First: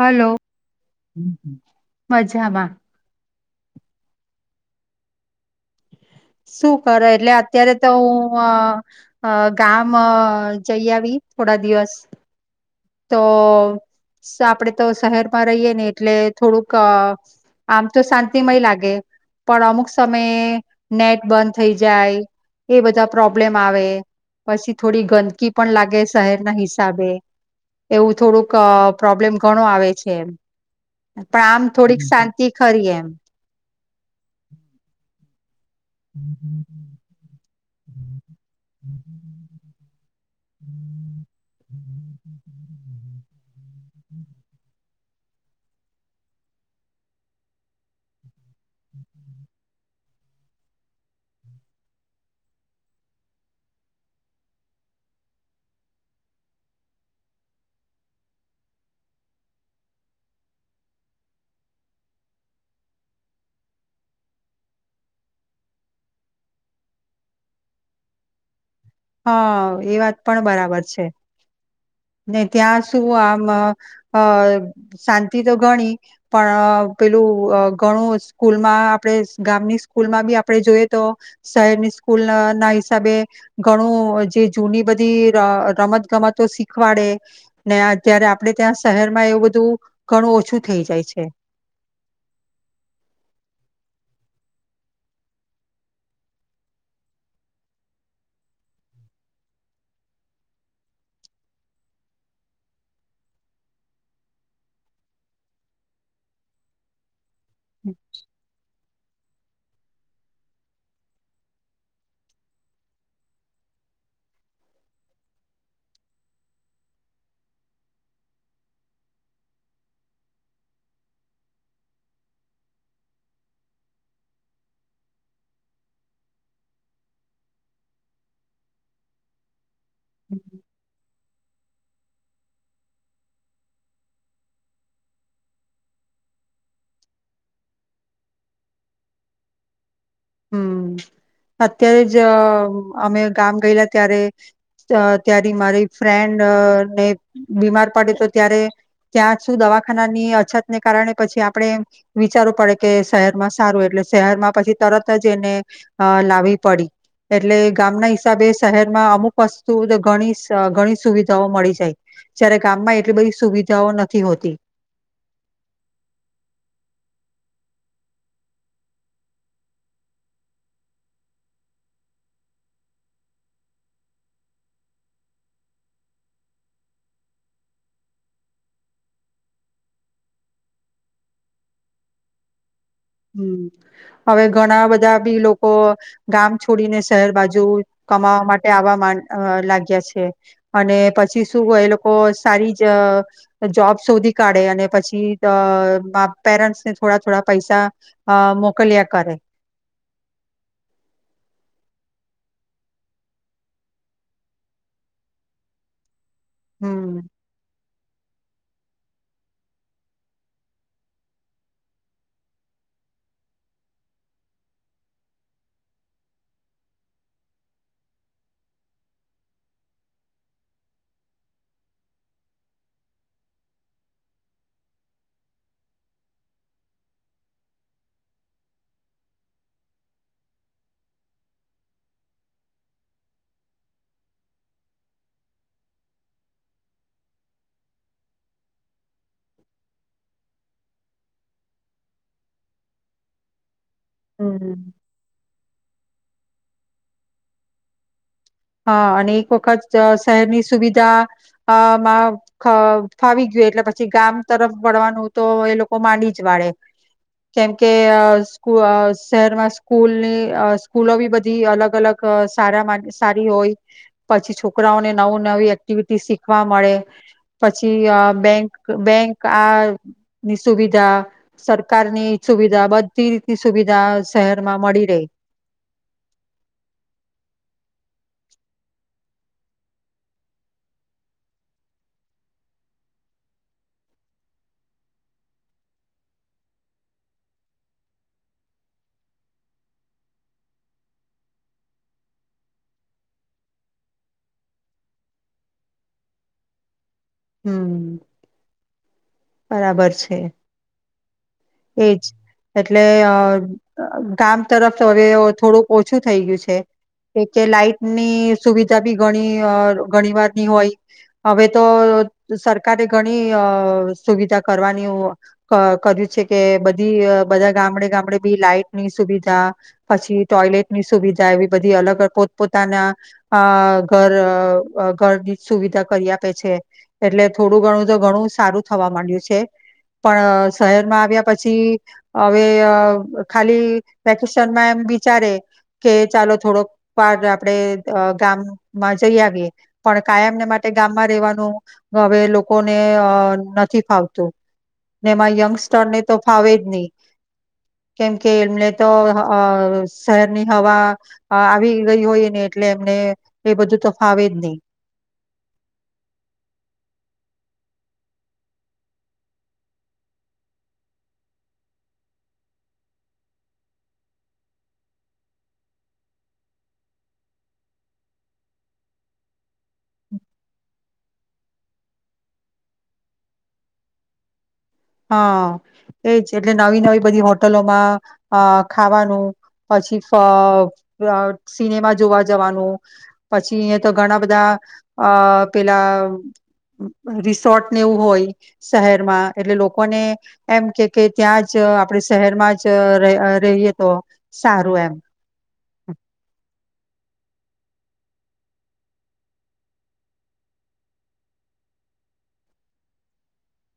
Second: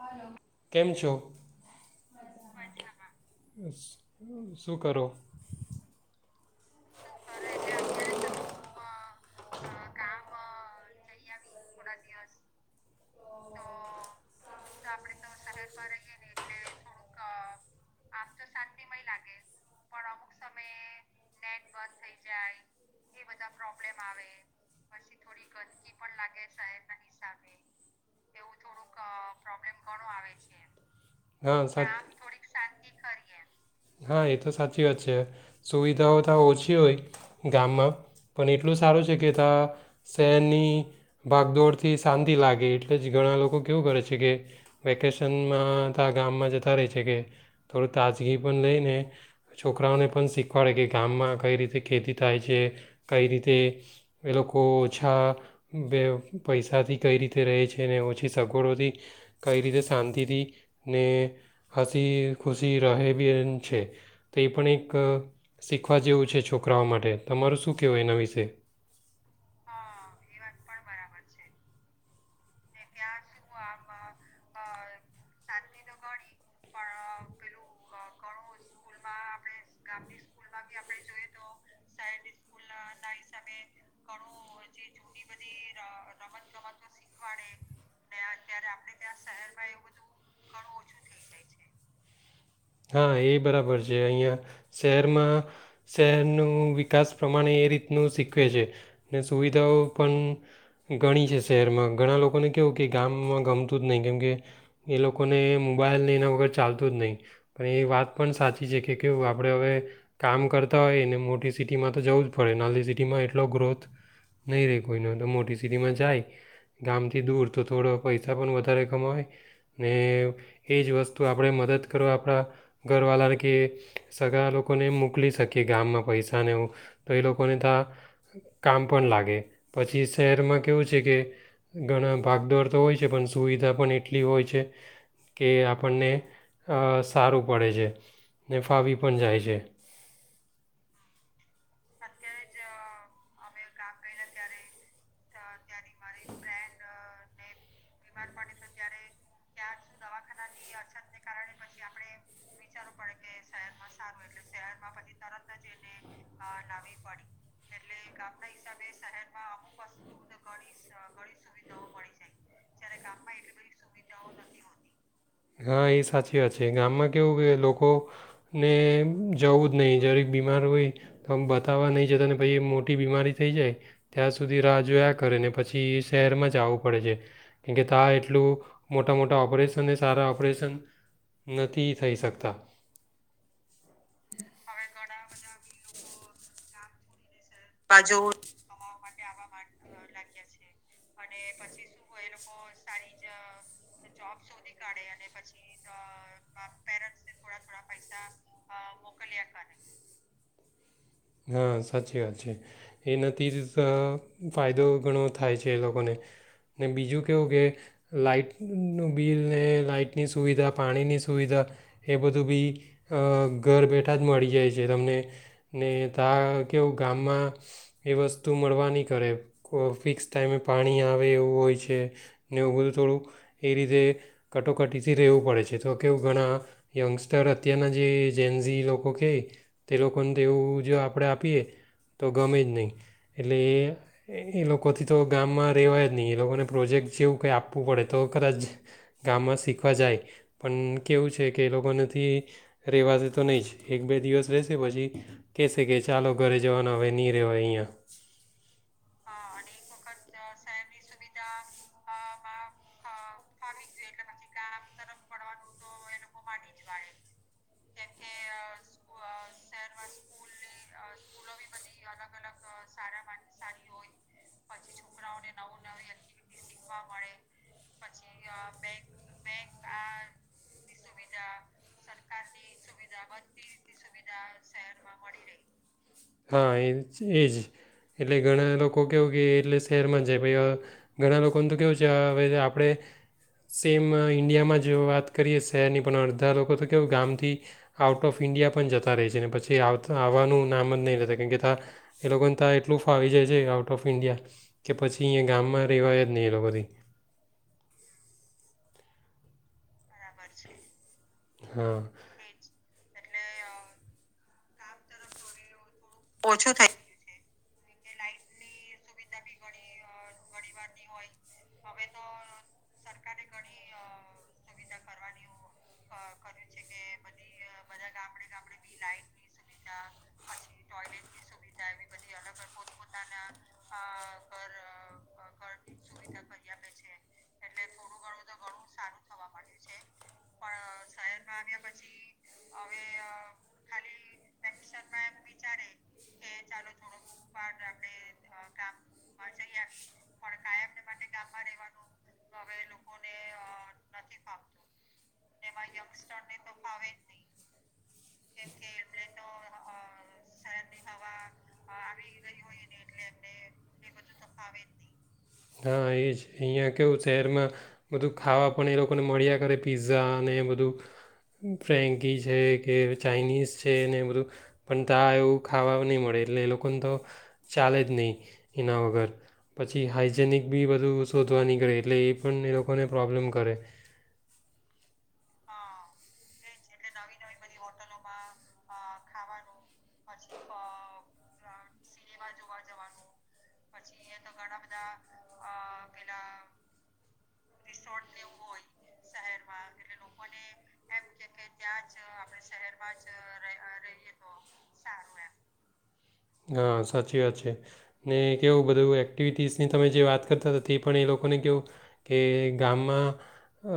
Hello કેમ છો? મજામાં. શું કરો? શું કરો એટલે અત્યારે તો હું ગામ જઈ આવી. થોડા દિવસ. તો આપડે તો શહેરમાં રહીયએ ને એટલે થોડુંક, આમ તો શાંતિમય લાગે, પણ અમુક સમયે નેટ બંધ થઈ જાય એ બધા પ્રોબ્લેમ આવે, પછી થોડી ગંદકી પણ લાગે શહેરના હિસ્સા સાબે. એવું થોડુંક પ્રોબ્લેમ ઘણો આવે છે એમ, પણ આમ હા સા થોડીક શાંતિ ખરી એમ. હા એ તો સાચી વાત છે સુવિધાઓ તા ઓછી હોય. ગામમા. પણ એટલું સારું છે કે ત્યા, શહેરની ભાગદોડથી શાંતિ લાગે એટલે જ ઘણા લોકો કેવું કરે છે કે વેકેશનમાં તો ગામમાં જતા રહે છે, કે થોડું તાજગી પણ લઈને છોકરાઓને પણ શીખવાડે કે ગામમાં કઈ રીતે ખેતી થાય છે, કઈ રીતે એ લોકો ઓછા બે પૈસાથી કઈ રીતે રહે છે ને ઓછી સગવડોથી કઈ રીતે શાંતિથી ને હસી ખુશી રહે બી છે તો એ પણ એક શીખવા જેવું છે છોકરાઓ માટે. તમારું શું કહેવું એના વિશે? હા એ વાત પણ બરાબર છે. ને ત્યાં શું આમ અ અ શાંતિ તો ગણી પણ પેલું અ ઘણું સ્કૂલમાં આપણેે ગામની સ્કૂલમાં બી આપડે જોઈએ તો શહેરની સ્કૂલ ના હિસાબે ઘણું જે જૂની બધી ર રમત, ગમતો શીખવાડે ને ત્યારે આપણે ત્યાં શહેરમાં એવું બધું ઘણું ઓછું થઈ જાય છે. હા એ બરાબર છે અહીંયા શહેરમાં, શહેરનું વિકાસ પ્રમાણે એ રીતનું શીખવે છે, ને સુવિધાઓ પણ ગણી છે શહેરમાં, ઘણા લોકોને કેવું કે ગામમાં ગમતું જ નહી કેમકે, એ લોકોને મોબાઈલ ને એના વગર ચાલતું જ નહી. પણ એ વાત પણ સાચી છે કે કેવું આપણે હવે, કામ કરતા હોય ને મોટી સિટીમાં તો જવું જ પડે નાની સિટીમાં એટલો ગ્રોથ નહીં રહે કોઈનો તો મોટી સિટીમાં જાય, ગામથી દૂર તો થોડો પૈસા પણ વધારે કમાય, ને એ જ વસ્તુ આપણે મદદ કરવા આપણા, ઘરવાળા કે સગા લોકોને મોકલી શકીએ ગામમાં પૈસાને એવું, તો એ લોકોને તો કામ પણ લાગે. પછી શહેરમાં કેવું છે કે ઘણા ભાગદોડ તો હોય છે પણ સુવિધા પણ એટલી હોય છે, કે આપણને અ સારું પડે છે, ને ફાવી પણ જાય છે. હમ અત્યારે જ અમે ગામ ગયેલા ત્યારે, ત્યારે મારી ફ્રેન્ડ ને બીમાર પડે તો ત્યારે ત્યાં શું દવાખાનાની અછતને કારણે પછી આપણે વિચારવું પડે કે શહેરમાં સારું એટલે શહેરમાં પછી તરત અજ એને અ, લાવવી પડી, એટલે ગામના ઈ સાબે શહેરમાં અમુક વસ્તુણી ઘણી સુવિધાઓ મળી જાય, જય્યારે ગામમાં એટલી બધી સુવિધાઓ નથી હોતી. હા એ ને જવું જ નહીં જ્યારે બીમાર હોય, તો આ બતાવવા નહી જતાને પછ મોટી બીમારી થઈ જાય, ત્યાં સુધી રાહ જોયા કરે ને પછી શહેરમાં જ આવવું પડે છે, કેમ કે ત એટલું મોટા-મોટા ઓપરેશન સારા ઓપરેશન નથી થઈ શકતા. હમ, હવે ઘણા બધા બી લોકો, ગામ છોડીને શહેર બાજુ જો કમાવા માટે આવા માં લાગ્યા છે. અને પછી સી શુ હોય એ લોકો સારી જ જોબ શોધી કાઢે અને પછી પેરેન્ટ્સ ને થોડા થોડા પઇસા મોકલ્યા કરે. હા સાચી વાત છે, એના જ ફાયદો ઘણો થાય છે એ લોકોને ને હમ બીજું કેવું કે લાાઈટનું બિલને લાાઈટની સુવિધા પાણીની સુવિધા, એ બધું બી ઘર બેઠા જ મળી જાય છે તમને ને તા કેવું ગામમાં, એ વસ્તુ મળવા નહીં, કરે ફિક્સ ટાઈમે પાણી આવે એવું હોય છે, ને એવું બધું થોડું એ રીતે કટોકટીથી રહેવું પડે છે, તો કેવું ઘણા યંગસ્ટર અત્યારના જે જેન્ઝ લોકો કેય, તે લોકોને તેવું જો આપણે આપીએ, તો ગમે જ નહીં, એટલે એ એ લોકોથી તો ગામમાં રહેવાય જ નહીં એ લોકોને પ્રોજેક્ટ જેવું કંઈ આપવું પડે તો કદાચ ગામમાં શીખવા જાય, પણ કેવું છે કે એ લોકોનેથી રહેવાથી તો નહીં જ. એક બે દિવસ રહેશે હમ પછી કેસે કે ચાલો ઘરે જવાનું હવે ની રેવા અહીંયા. હા અને એક વખત શહેરની સુવિધા અમાં ફા ફાવી ગયું એટલે પછી ગામ તરફ વળવાનું તો એ લોકો માંડી જ વાળે. કેમકે અ સ્કૂ શહેરમાં સ્કૂલની સ્કૂલો બી બધી અલગ અલગ સારા માં સારી હોય પછી છોકરાઓને નવું નવી એક્ટિવિટી શીખવા મળે, પછી બેંક-બેંક આ ની સુવિધા સરકારની સુ બધી રીતની સુવિધા શહેરમાં મળી રેય. હા એ જ- એ જ એટલે ઘણા લોકો કેવું કે એટલે શહેરમાં જે બી અ ઘણા લોકોનું તો કેવું છે હ, આપણે સેમ ઇન્ડિયામાં જ વાત કરીએ શહેરની પણ અડધા લોકો તો કેવું ગામથી આઉટ ઓફ ઈન્ડિયા પણ જતા રહે છે. ને પછી આવતા આવવાનું નામ જ નહીં લેતા કેમ કે ત એ લોકોને ત એટલું ફાવી જાય છે, આઉટ ઓફ ઈન્ડિયા કે પછી અહીંયા ગામમાં રહેવાય જ નહીં એ લોકોથી. હમ્મ. બરાબર છે. હા એજ એટલે અ ગામ તરફ [unintelligible] થોડુંક ઓછું થઈ ગયું છે. એક કે લાાઈટની સુવિધા બી ગણી ગણી વારની હોય હવે તો સરકારે ઘણી અ સુવિધા કરવાની અ કર્યું છે. કે બધી અ બધા ગામડે ગામડે બી લાાઈટ ની સુવિધા પછી ટોયલેટની સુવિધા એવી બધી અલગ પોતપોતાના અ ઘર અ ઘરની સુવિધા કરી આપે છે. એટલે થોડું ઘણું તો ઘણું સારું થવા માંડ્યું છે. પણ શહેરમાં આવ્યા પછી હવે અ ખાલી વેકેશનમાં એમ વિચારે કે ચાલો થોડોક વાર આપણેે અ ગામમાં જઈ આવીએ પણ કાયમને માટે ગામમાં રેવાનું હવે લોકોને અ નથી ફાવતું ને એમાં યંગસ્ટરને તો ફાવે જ નહી કેમ કે એમને તો અ શહેરની હવા અ આવી ગઈ હોય ને એટલે એમને એ બધું તો ફાવે જ ની. હા એ જ અહીંયા કેવું શહેરમાં બધું ખાવા પણ એ લોકોને મળ્યા કરે પીઝા ને એ બધું ફ્રેન્કી છે કે ચાાઈનીઝ છે ને એ બધું પણ ત એવું ખાવા નહીં મળે એટલે એ લોકોને તો ચાલે જ નહીં એના વગર પછી હાઈ જેનિક બી બધું શોધવા નીકળે એટલે એ પણ એ લોકોને પ્રોબ્લેમ કરે. હા એજ એટલે નવી નવી બધી હોટલોમાં અ ખાવાનું પછી ફ સિનેમા જોવા જવાનું પછી અહીંયા તો ઘણા બધા અ પેલા રિસોર્ટ ને એવું હોય શહેરમાં એટલે લોક લોકોને એમ કે કે ત્યાં જ આપણે શહેરમાં જ રહી રહીએ તો સારું એમ. હા સાચી વાત છે ને કવું બધું એક્ટિવિટીઝની તમે જે વાત કરતા હતા તે પણ એ લોકોને કેવું કે ગામમાં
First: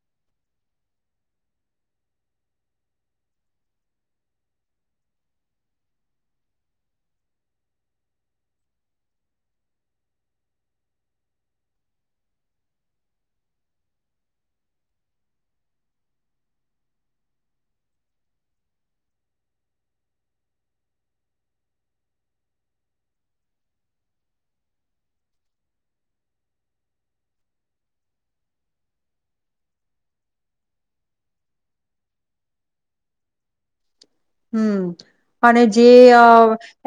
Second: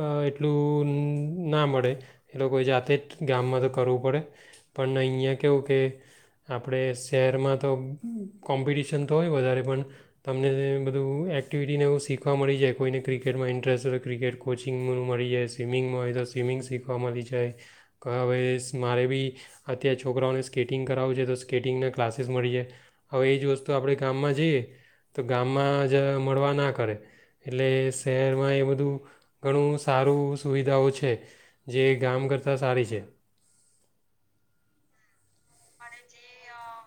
અ એટલું ના મળે એ લોકોએ જાતે જ ગામમાં તો કરવું પડે પણ અહીંયા કેવું કે આપણે શહેરમાં તો કોમ્પિટિશન તો હોય વધારે પણ તમને બધું એક્ટિવિટીને એવું શીખવા મળી જાય કોઈને ક્રિકેટમાં ઇન્ટરેસ્ટ હોય ક્રિકેટ કોચિંગ મળી જાય સ્વિમિંગમાં હોય તો સ્વિમિંગ શીખવા મળી જાય [unintelligible] મારે બી અત્યારે છોકરાઓને સ્કેટિંગ કરાવું છે. તો સ્કેટિંગને ક્લાસીસ મળી જાય હવે એ જ વસ્તુ આપણે ગામમાં જઈએ તો ગામમાં જ મળવા ના કરે એટલે શહેરમાં એ બધું ઘણું સારું સુવિધાઓ છે જે ગામ કરતાં સારી છે. હમ્મ. અને જે અ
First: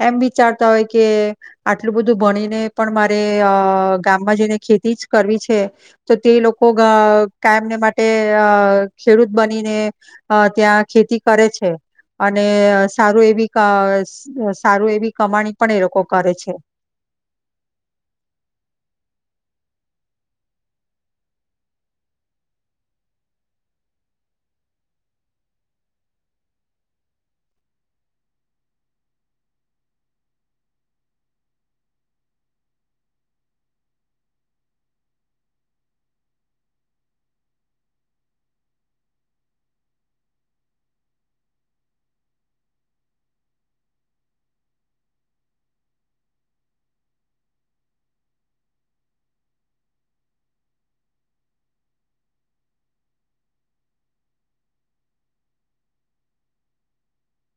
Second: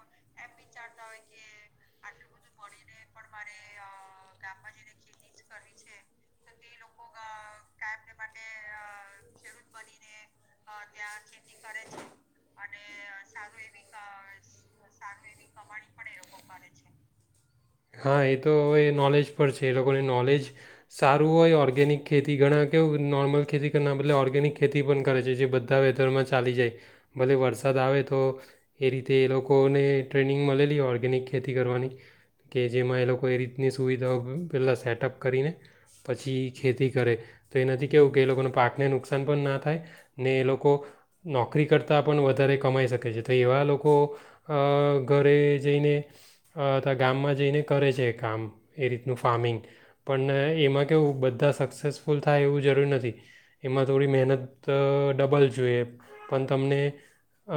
એમ વિચારતા હોય કે આટલું બધું ભણીને પણ મારે અ ગામમાં જઈને ખેતી જ કરવી છે. તો તે લોકો અ કાયમને માટે અ ખેડૂત બનીને ત્યાં ખેતી કરે છે. અને સારું એવી ક સારું એવી કમાણી પણ એ લોકો કરે છે. હા એ તો હવે નોલેજ પર છે. એ લોકોને નોલેજ સારું હોય ઓર્ગેનિક ખેતી ઘણા કેવું નોર્મલ ખેતી કર બદલે ઓર્ગેનિક ખેતી પણ કરે છે. જે બધા વેધરમાં ચાલી જાય ભલે વરસાદ આવે તો એ રીતે એ લોકોને ટ્રેનિંગ મળેલી હો ઓર્ગેનિક ખેતી કરવાની કે જેમાં એ લોકો એ રીતની સુવિધાઓ હુ પહેલાં સેટઅપ કરીને પછી ખેતી કરે તો એનાથી કેવું કે એ લોકોના પાકને નુકસાન પણ ના થાય ને એ લોકો નોકરી કરતાં પણ વધારે કમાઈ શકે છે. તો એવા લોકો ઘરે જઈને ગામમાં જઈને કરે છે કામ એ રીતનું ફાર્મિંગ પણ એમાં કેવું બધા સક્સેસફુલ થાય એવું જરૂર નથી એમાં થોડી મહેનત ડબલ જોઈએ પણ તમને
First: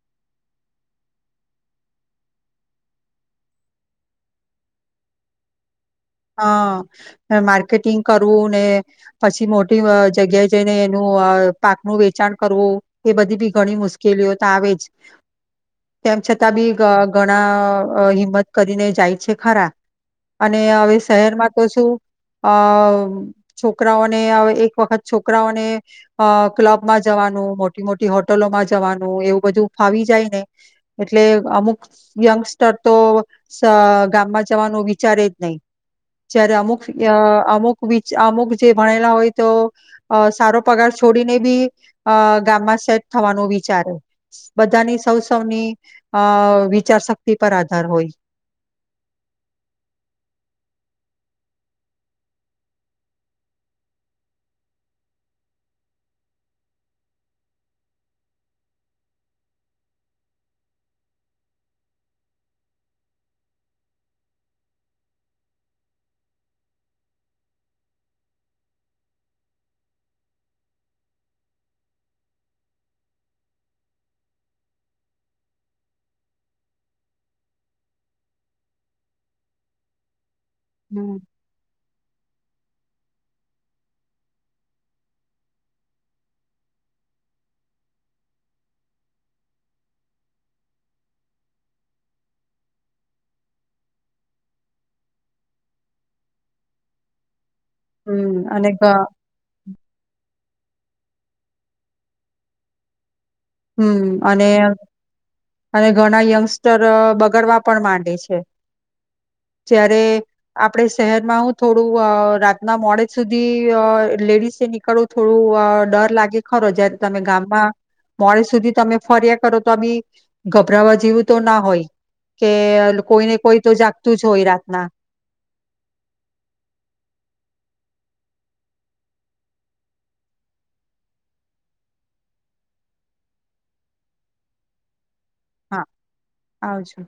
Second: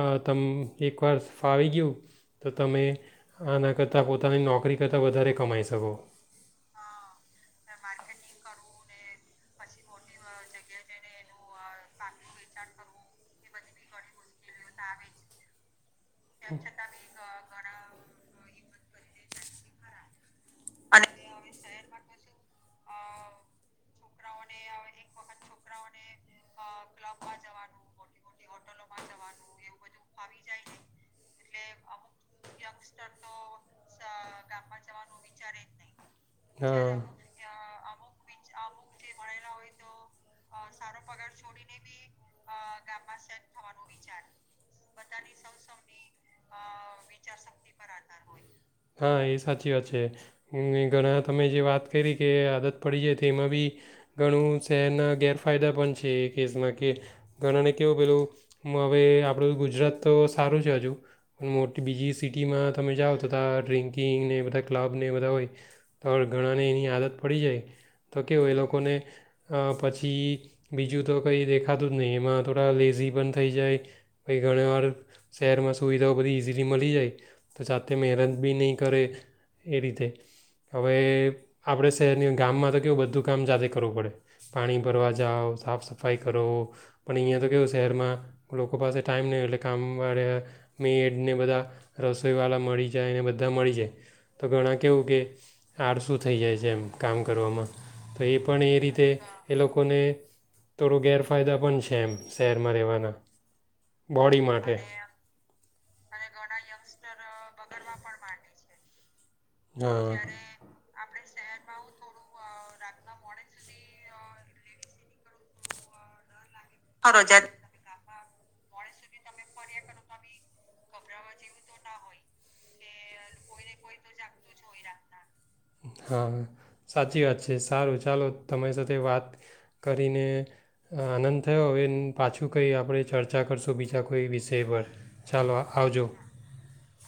અ તમ એકવાર ફાવી ગીયુ તો તમે આના કરતાં [unintelligible] [unintelligible] નોકરી કરતા વધારે કમાય શકો. હ માર્કેટિંગ કરવું ને પછી મોટી જગ્યાએ જઈને એનું અ પાકનું વેચાણ કરવું એ બધી બી ઘણી મુશ્કેલીઓ તો આવે જ. તેમ છતાં બી ધ ઘણા હિંમત કરીને જાય છે ખરા અને હવે શહેરમાં તો શું અ છોકરાઓને અવ એક વખત છોકરાઓને અ ક્લબ માં જવાનું મોટી મોટી હોટલોમાં જવાનું એવું બધું ફાવી જાય ને એ એટલે અમુક યંગસ્ટર તો સ ગામમાં જવાનું વિચારે જ નહી. જય્યારે અમુક હા અ અમુક વિચ અમુક જે ભણેલા હોય તો અ સારો પગાર છોડીને બી અ ગામમાં સેટ થવાનું વિચારે બધાની સૌ સૌની અ વિચારશક્તિ પર આધાર હોય હા એ સાચી વાત છે ઘણા તમે જે વાત કરી કે આદત પડી જાય તેમાં બી ઘણું શહેરના ગેર ફાયદા પણ છે એ કેસમાં કે ઘણાને કેહેવું પેલું હવે આપણું ગુજરાત તો સારું છે હજુ પણ મોટી બીજી સિટીમાં તમે જાઓ તતાં ડ્રિન્કિંગને બધા ક્લબને એ બધા હોય તો ઘણાને એની આદત પડી જાય તો કેવુંય એ લોકોને પછી બીજું તો કંઈ દેખાતું જ નહીં એમાં થોડા લેઝી પણ થઈ જાય કઈ ઘણા વાર શહેરમાં સુવિધાઓ બધી ઈઝીલી મળી જાય તો જા મહેનત બી નહીં કરે એ રીતે હવે હમ્મ. આપડ શહેરની અંદર ગામમાં તો કેવું બધું કામ જાતે કરવું પડે, પાણી ભરવા જાઓ, સાફ સફાઈ કરો, પણ અહીંયા તો કેવું શહેરમાં લોકો પાસે ટાઈમ નહીં હોય, એટલે કામવાળા મેડને બધા રસોઈવાળા મળી જાય ને બધા મળી જાય, તો ઘણા કેવું કે આડશું થઈ જાય છે, એમ કામ કરવામાં તો એ હમ્મ પણ અને એ ગ રીતે એ લોકો થોડું ગેરફાયદા પણ છે એમ, શહેરમાં રહેવાના હમ્મ બોડી અને માટે અને ઘણા યંગસ્ટર બગડવા પણ માંડ છે. જયારે હા આપડે શહેર માં હું થોડું રાતના મોડે સુધી અહ લેડીસએ નીકળવું થોડું ડર લાગે ખરો જ્યારે તમે ગામમાં મોડ સુધી તમે ફર્યા કરો તો ભી ગભરાવા જેવું તો ના હોય, કે કોઈને કોઈ તો જાગતું જ હોય રાતના હા, સાચી વાત છે. સારું ચાલો તમારી સાથે વાત કરીને આનંદ થયો, હવે પાછું કંઈ આપણે ચર્ચા કરશું બીજા કોઈ વિષય પર ચાલો હા આવજો આવજો.